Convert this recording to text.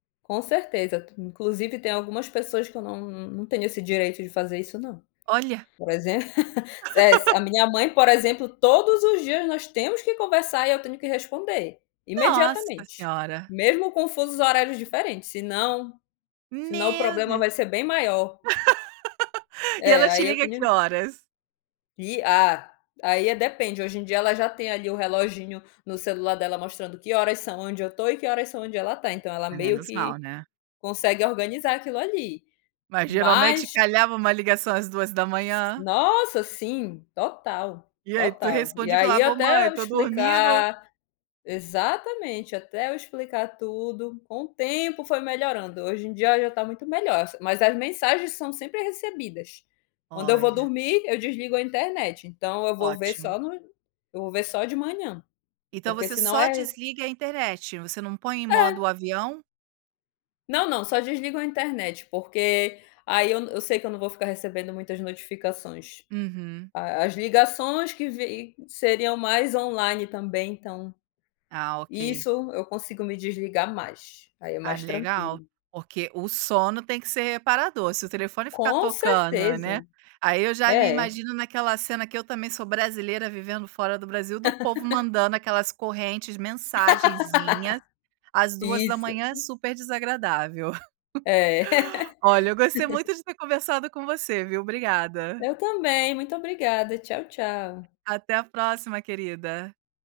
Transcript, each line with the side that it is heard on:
left: Com certeza, inclusive tem algumas pessoas que eu não não tenho esse direito de fazer isso não,
right: Olha.
left: por exemplo, [unintelligible] a minha mãe, por exemplo, todos os dias nós temos que conversar e eu tenho que responder
right: Nossa
left: imediatamente.
right: Senhora!
left: Mesmo com fusos horários diferentes, senão senão o
right: Meu
left: problema
right: Deus.
left: vai ser bem maior.
right: E
left: É,
right: ela te
left: aí eu
right: liga que
left: tenho
right: horas?
left: que ah, aí, eh, depende, hoje em dia ela já tem ali o reloginho no celular dela mostrando que horas são onde eu tô e que horas são onde ela tá, então ela meio
right: Menos mal,
left: que
right: né?
left: consegue organizar aquilo ali.
right: Mas geralmente
left: Mas
right: calhava uma ligação às 2h00?
left: Nossa! Sim, total,
right: E aí tu
left: total. E
right: respondia e
left: aí
right: falava, "oh, mãe,
left: até eu
right: tô dormindo".
left: explicar exatamente. Até eu explicar tudo, com o tempo foi melhorando, hoje em dia ela já tá muito melhor, s mas as mensagens são sempre recebidas. Quando eu vou
right: Olha.
left: dormir, eu desligo a internet, então eu vou ver
right: Ótimo.
left: só no eu vou ver só de manhã,
right: Então
left: porque
right: você
left: senão
right: só
left: é
right: desliga a internet, você não põe em modo
left: É.
right: avião?
left: Não, não, só desligo a internet, porque aí eu eu sei que eu não vou ficar recebendo muitas notificações.
right: Uhum.
left: A as ligações que vi seriam mais on-line também então,
right: Ah, ok.
left: isso, eu consigo me desligar mais, aí é
right: Ah,
left: mais
right: legal,
left: tranquilo.
right: porque o sono tem que ser reparador, se o telefone ficar
left: Com
right: tocando, né,
left: certeza!
right: aí eu já me
left: É.
right: imagino naquela cena que eu também sou brasileira vivendo fora do Brasil do povo mandando aquelas correntes, mensagenzinhas, às duas da
left: Isso.
right: manhã, super desagradável.
left: É.
right: Olha, eu gostei muito de ter conversado com você, viu, obrigada.
left: Eu também, muito obrigada, tchau, tchau.
right: Até a próxima, querida.